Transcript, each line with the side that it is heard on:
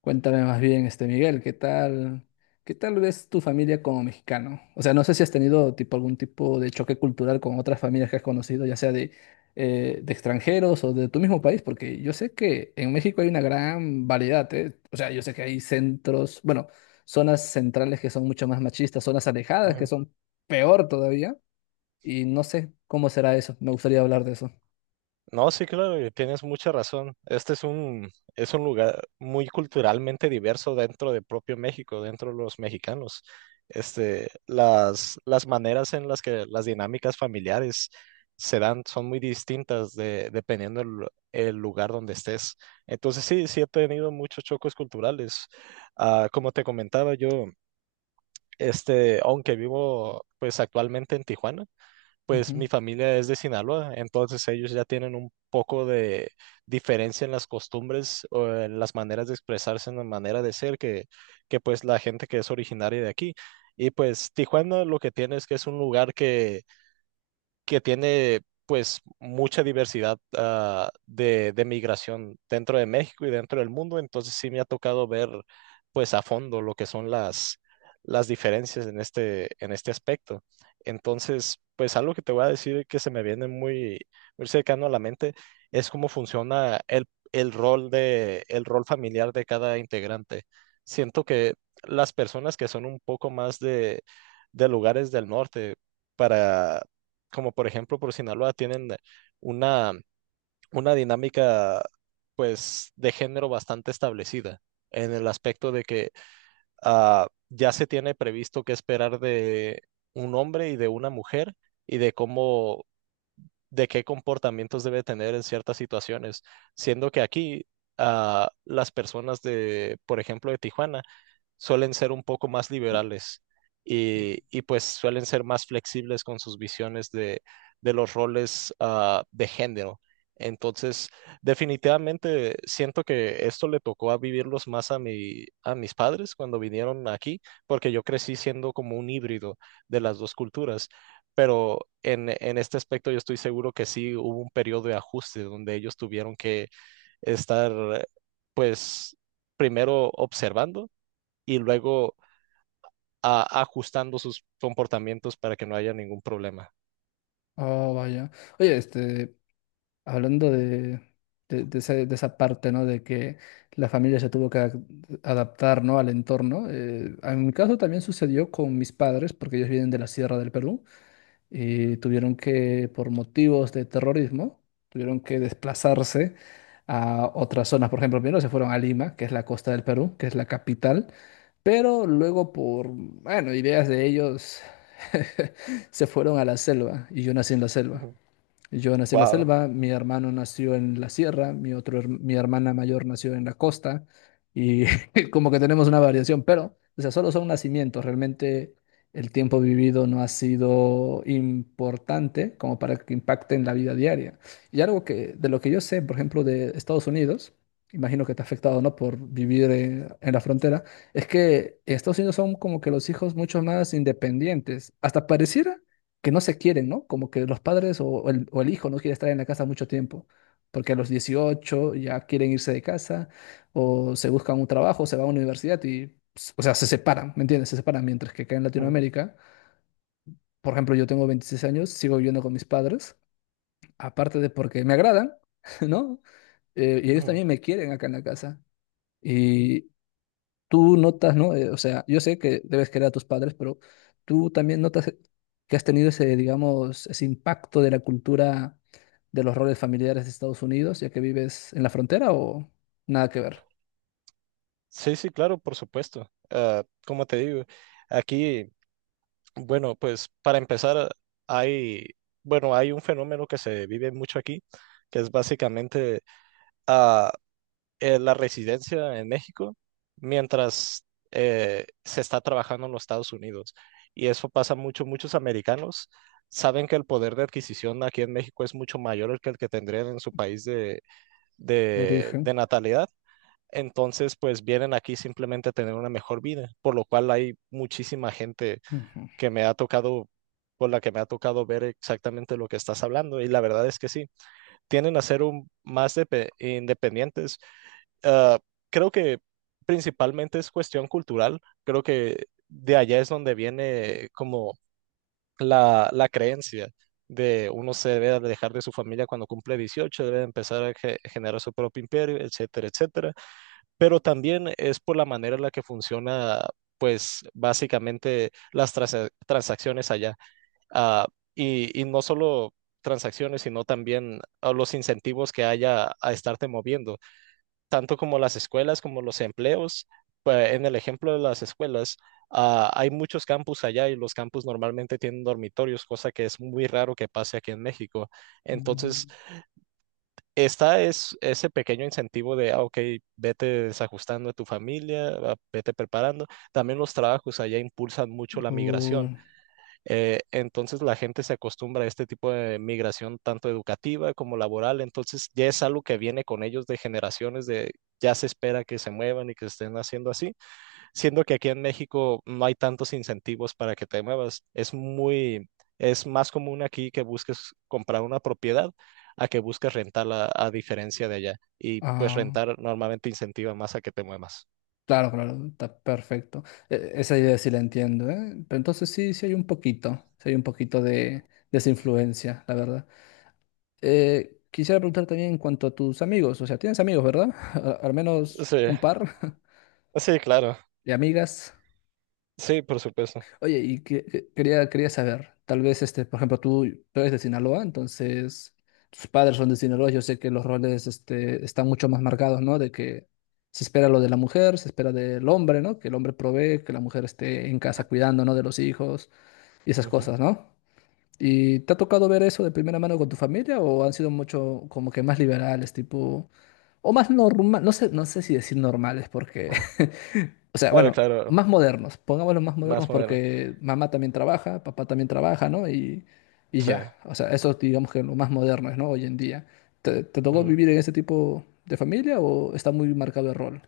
left: Cuéntame más bien, Miguel, ¿qué tal? ¿Qué tal ves tu familia como mexicano? O sea, no sé si has tenido tipo algún tipo de choque cultural con otras familias que has conocido, ya sea de extranjeros o de tu mismo país, porque yo sé que en México hay una gran variedad, ¿eh? O sea, yo sé que hay centros, bueno, zonas centrales que son mucho más machistas, zonas alejadas que
right: Ujú.
left: son peor todavía, y no sé cómo será eso. Me gustaría hablar de eso.
right: No, sí, claro, y tienes mucha razón. Este es un lugar muy culturalmente diverso dentro de propio México, dentro de los mexicanos. Las maneras en las que las dinámicas familiares se dan son muy distintas dependiendo el lugar donde estés. Entonces, sí, sí he tenido muchos choques culturales. Como te comentaba yo, aunque vivo pues actualmente en Tijuana, pues
left: Ujú.
right: mi familia es de Sinaloa, entonces ellos ya tienen un poco de diferencia en las costumbres o en las maneras de expresarse, en la manera de ser que pues la gente que es originaria de aquí. Y pues Tijuana lo que tiene es que es un lugar que tiene pues mucha diversidad de migración dentro de México y dentro del mundo, entonces sí me ha tocado ver pues a fondo lo que son las diferencias en este aspecto. Entonces, pues algo que te voy a decir que se me viene muy, muy cercano a la mente es cómo funciona el rol familiar de cada integrante. Siento que las personas que son un poco más de lugares del norte, para como por ejemplo por Sinaloa, tienen una, una dinámica pues de género bastante establecida en el aspecto de que ya se tiene previsto qué esperar de un hombre y de una mujer y de qué comportamientos debe tener en ciertas situaciones, siendo que aquí las personas de, por ejemplo, de Tijuana, suelen ser un poco más liberales y pues suelen ser más flexibles con sus visiones de los roles de género. Entonces, definitivamente siento que esto le tocó a vivirlos más a mis padres cuando vinieron aquí, porque yo crecí siendo como un híbrido de las dos culturas. Pero en este aspecto yo estoy seguro que sí hubo un periodo de ajuste donde ellos tuvieron que estar, pues, primero observando y luego ajustando sus comportamientos para que no haya ningún problema.
left: Oh, vaya. Oye, hablando de esa, de esa parte, ¿no? De que la familia se tuvo que adaptar, ¿no? Al entorno. En mi caso también sucedió con mis padres, porque ellos vienen de la Sierra del Perú, y tuvieron que, por motivos de terrorismo, tuvieron que desplazarse a otras zonas. Por ejemplo, primero se fueron a Lima, que es la costa del Perú, que es la capital, pero luego por, bueno, ideas de ellos, se fueron a la selva, y yo nací en la selva.
right: Ujú.
left: Yo nací en la
right: Wow.
left: selva, mi hermano nació en la sierra, mi hermana mayor nació en la costa y como que tenemos una variación, pero, o sea, solo son nacimientos, realmente el tiempo vivido no ha sido importante como para que impacte en la vida diaria. Y algo que, de lo que yo sé, por ejemplo, de Estados Unidos, imagino que te ha afectado, ¿no? Por vivir en la frontera, es que en Estados Unidos son como que los hijos mucho más independientes, hasta pareciera que no se quieren, ¿no? Como que los padres o el hijo no quiere estar en la casa mucho tiempo, porque a los 18 ya quieren irse de casa o se buscan un trabajo, se van a una universidad y, pues, o sea, se separan, ¿me entiendes? Se separan, mientras que acá en
right: Ujú,
left: Latinoamérica, por ejemplo, yo tengo 26 años, sigo viviendo con mis padres, aparte de porque me agradan, ¿no? Y ellos
right: ujú.
left: también me quieren acá en la casa. Y tú notas, ¿no? O sea, yo sé que debes querer a tus padres, pero tú también notas que has tenido ese, digamos, ese impacto de la cultura de los roles familiares de Estados Unidos, ya que vives en la frontera o nada que ver
right: Sí, sí, claro, por supuesto. Como te digo, aquí, bueno, pues para empezar, hay, bueno, hay un fenómeno que se vive mucho aquí, que es básicamente ah, la residencia en México mientras se está trabajando en los Estados Unidos. Y eso pasa mucho. Muchos americanos saben que el poder de adquisición aquí en México es mucho mayor el que tendrían en su país de,
left: de
right: de,
left: origen.
right: de natalidad. Entonces, pues vienen aquí simplemente a tener una mejor vida, por lo cual hay muchísima gente
left: Ujú.
right: que me ha tocado, por la que me ha tocado ver exactamente lo que estás hablando. Y la verdad es que sí, tienden a ser independientes, ah, creo que principalmente es cuestión cultural, creo que de allá es donde viene como la creencia de uno se debe alejar de su familia cuando cumple 18, debe empezar a generar su propio imperio, etcétera, etcétera. Pero también es por la manera en la que funciona, pues básicamente las transacciones allá. Ah, y no solo transacciones, sino también a los incentivos que haya a estarte moviendo tanto como las escuelas, como los empleos. Pues en el ejemplo de las escuelas, hay muchos campus allá y los campus normalmente tienen dormitorios, cosa que es muy raro que pase aquí en México. Entonces,
left: Mm,
right: está es ese pequeño incentivo ok, vete desajustando a tu familia, vete preparando. También los trabajos allá impulsan mucho la
left: o-
right: migración. Entonces la gente se acostumbra a este tipo de migración tanto educativa como laboral, entonces ya es algo que viene con ellos de generaciones de ya se espera que se muevan y que estén haciendo así, siendo que aquí en México no hay tantos incentivos para que te muevas, es muy es más común aquí que busques comprar una propiedad a que busques rentarla a diferencia de allá y pues
left: ah,
right: rentar normalmente incentiva más a que te muevas.
left: claro, claro, está perfecto. Esa idea sí la entiendo, ¿eh? Pero entonces sí, sí hay un poquito, sí hay un poquito de esa influencia, la verdad. Quisiera preguntar también en cuanto a tus amigos, o sea, tienes amigos, ¿verdad? Al menos
right: Sí,
left: un par
right: sí, claro.
left: de amigas.
right: Sí, por supuesto.
left: Oye, y quería saber, tal vez, por ejemplo, tú eres de Sinaloa, entonces tus padres son de Sinaloa, yo sé que los roles, están mucho más marcados, ¿no? De que se espera lo de la mujer, se espera del hombre, ¿no? Que el hombre provee, que la mujer esté en casa cuidando, ¿no? De los hijos y esas
right: Ujú.
left: cosas, ¿no? ¿Y te ha tocado ver eso de primera mano con tu familia o han sido mucho como que más liberales, tipo, o más normal, no sé, no sé si decir normales porque, o sea,
right: Claro,
left: bueno,
right: claro,
left: más modernos, pongámoslo más modernos
right: más moderno.
left: porque mamá también trabaja, papá también trabaja, ¿no? Y
right: Sí.
left: ya, o sea, eso digamos que lo más moderno es, ¿no? Hoy en día. ¿Te tocó
right: Ujú.
left: vivir en ese tipo de familia o está muy marcado el rol?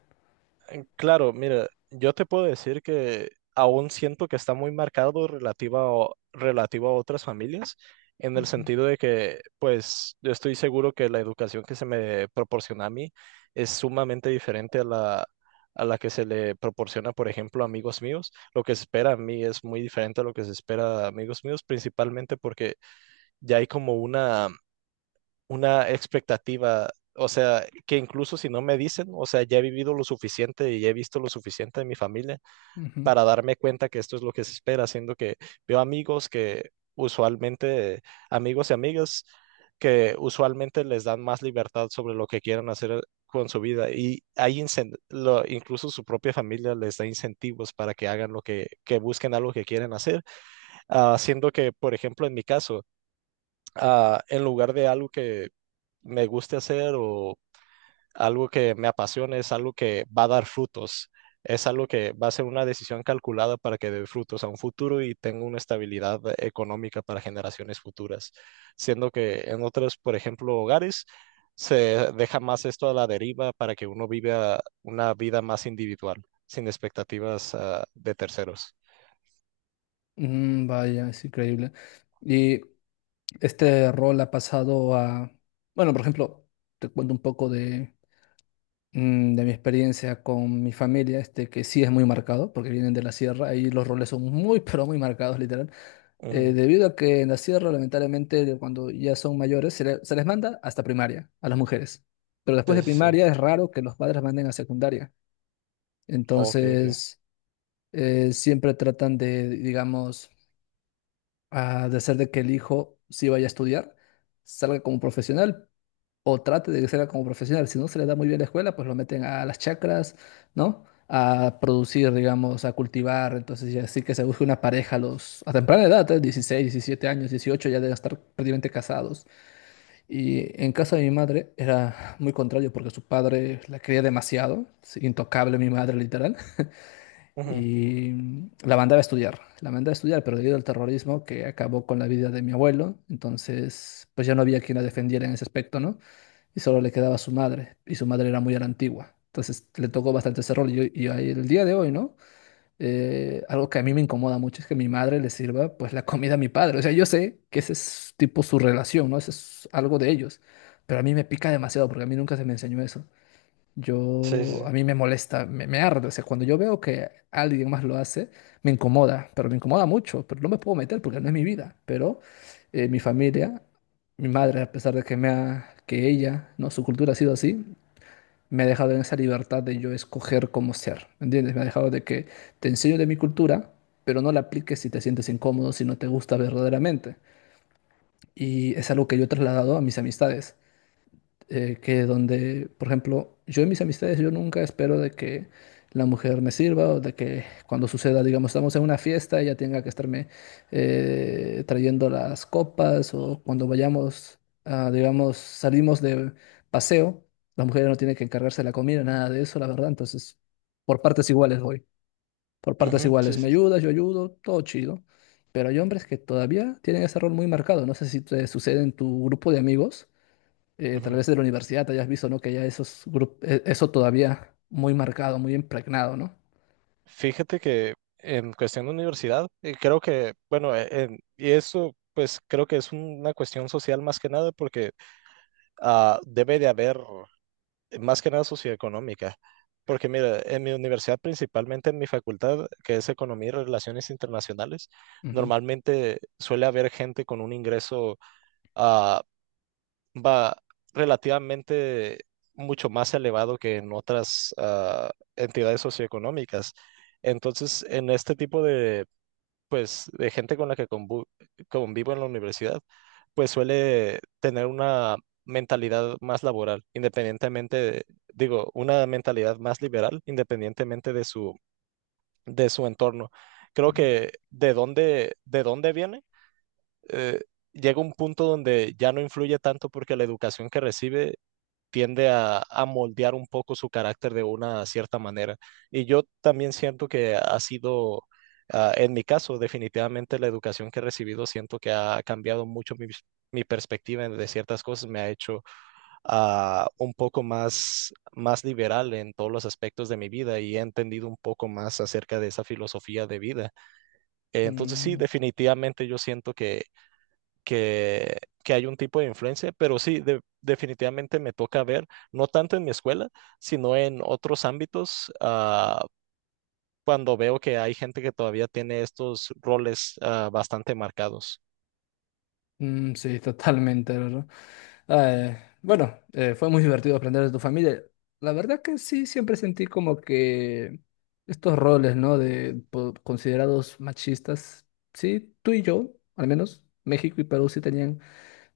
right: Claro, mira, yo te puedo decir que aún siento que está muy marcado relativo a otras familias, en el
left: Ujú,
right: sentido de que, pues, yo estoy seguro que la educación que se me proporciona a mí es sumamente diferente a la que se le proporciona, por ejemplo, a amigos míos. Lo que se espera a mí es muy diferente a lo que se espera a amigos míos, principalmente porque ya hay como una expectativa, o sea, que incluso si no me dicen, o sea, ya he vivido lo suficiente y he visto lo suficiente de mi familia
left: ujú.
right: para darme cuenta que esto es lo que se espera, siendo que veo amigos que usualmente, amigos y amigas, que usualmente les dan más libertad sobre lo que quieran hacer con su vida y hay incluso su propia familia les da incentivos para que hagan que busquen algo que quieren hacer, haciendo siendo que, por ejemplo, en mi caso, en lugar de algo que me guste hacer o algo que me apasione es algo que va a dar frutos. Es algo que va a ser una decisión calculada para que dé frutos a un futuro y tenga una estabilidad económica para generaciones futuras. Siendo que en otros, por ejemplo, hogares, se deja más esto a la deriva para que uno viva una vida más individual, sin expectativas, de terceros.
left: Mm, vaya, es increíble. Y este rol ha pasado a, bueno, por ejemplo, te cuento un poco de, mm, de mi experiencia con mi familia, este que sí es muy marcado, porque vienen de la sierra, ahí los roles son muy, pero muy marcados, literal.
right: Ujú.
left: Debido a que en la sierra, lamentablemente, de cuando ya son mayores, se les manda hasta primaria a las mujeres. Pero después
right: Sí,
left: de
right: sí, sí.
left: primaria es raro que los padres manden a secundaria.
right: Oh, ok, ok.
left: Entonces, siempre tratan de, digamos, ah, de hacer de que el hijo sí vaya a estudiar, salga como profesional, o trate de que sea como profesional. Si no se le da muy bien la escuela, pues lo meten a las chacras, ¿no? A producir, digamos, a cultivar. Entonces, ya sí que se busca una pareja a los, a temprana edad, ¿eh?
right: Ujú,
left: 16, 17 años, 18, ya deben estar prácticamente casados. Y en casa de mi madre era muy contrario porque su padre la quería demasiado, sí, intocable mi madre, literal.
right: ujú,
left: Y la mandaba a estudiar, la mandaba a estudiar, pero debido al terrorismo que acabó con la vida de mi abuelo, entonces pues ya no había quien la defendiera en ese aspecto, ¿no? Y solo le quedaba su madre, y su madre era muy a la antigua. Entonces le tocó bastante ese rol. Y, el día de hoy, ¿no? Algo que a mí me incomoda mucho es que mi madre le sirva pues la comida a mi padre. O sea, yo sé que ese es tipo su relación, ¿no? Ese es algo de ellos. Pero a mí me pica demasiado porque a mí nunca se me enseñó eso.
right: sí, sí, sí.
left: A mí me molesta, me arde. O sea, cuando yo veo que alguien más lo hace, me incomoda, pero me incomoda mucho, pero no me puedo meter porque no es mi vida. Pero mi familia, mi madre, a pesar de que ella, no, su cultura ha sido así, me ha dejado en esa libertad de yo escoger cómo ser, ¿me ¿entiendes? Me ha dejado de que te enseño de mi cultura, pero no la apliques si te sientes incómodo, si no te gusta verdaderamente. Y es algo que yo he trasladado a mis amistades, que donde, por ejemplo, yo en mis amistades, yo nunca espero de que la mujer me sirva o de que cuando suceda, digamos, estamos en una fiesta, ella tenga que estarme trayendo las copas o cuando vayamos, a, digamos, salimos de paseo, la mujer no tiene que encargarse de la comida, nada de eso, la verdad. Entonces, por partes iguales voy, por partes
right: Ujú, sí,
left: iguales, me
right: sí, sí.
left: ayudas, yo ayudo, todo chido. Pero hay hombres que todavía tienen ese rol muy marcado. No sé si te sucede en tu grupo de amigos, tal
right: Ujú.
left: vez de la universidad, te hayas visto, ¿no? Que ya esos grupos, eso todavía muy marcado, muy impregnado, no.
right: Fíjate que en cuestión de universidad, creo que, bueno, y eso pues creo que es una cuestión social más que nada porque debe de haber, más que nada socioeconómica. Porque mira, en mi universidad, principalmente en mi facultad, que es Economía y Relaciones Internacionales,
left: Ujú,
right: normalmente suele haber gente con un ingreso ah, va relativamente mucho más elevado que en otras entidades socioeconómicas. Entonces, en este tipo de pues de gente con la que convivo en la universidad, pues suele tener una mentalidad más laboral, una mentalidad más liberal, independientemente de su, entorno. Creo
left: ujú.
right: que de dónde viene, eh, llega un punto donde ya no influye tanto porque la educación que recibe tiende a moldear un poco su carácter de una cierta manera. Y yo también siento que en mi caso, definitivamente la educación que he recibido, siento que ha cambiado mucho mi perspectiva de ciertas cosas, me ha hecho un poco más, más liberal en todos los aspectos de mi vida y he entendido un poco más acerca de esa filosofía de vida. Entonces sí,
left: Mm,
right: definitivamente yo siento que que, que, hay un tipo de influencia, pero sí, definitivamente me toca ver, no tanto en mi escuela, sino en otros ámbitos, cuando veo que hay gente que todavía tiene estos roles, bastante marcados.
left: sí, totalmente, ¿verdad? Eh, bueno, fue muy divertido aprender de tu familia. La verdad que sí, siempre sentí como que estos roles, ¿no? De considerados machistas, sí, tú y yo, al menos, México y Perú sí tenían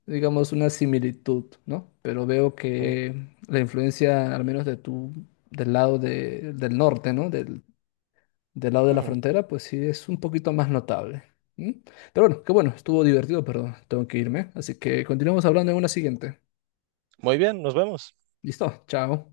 left: digamos, una similitud, ¿no? Pero veo
right: Ujú.
left: que la influencia, al menos de tu, del norte, ¿no? Del, del lado de la
right: Ujú.
left: frontera, pues sí es un poquito más notable. ¿Mm? Pero bueno, qué bueno, estuvo divertido, pero tengo que irme. Así que continuamos hablando en una siguiente.
right: Muy bien, nos vemos.
left: ¿Listo? Chao.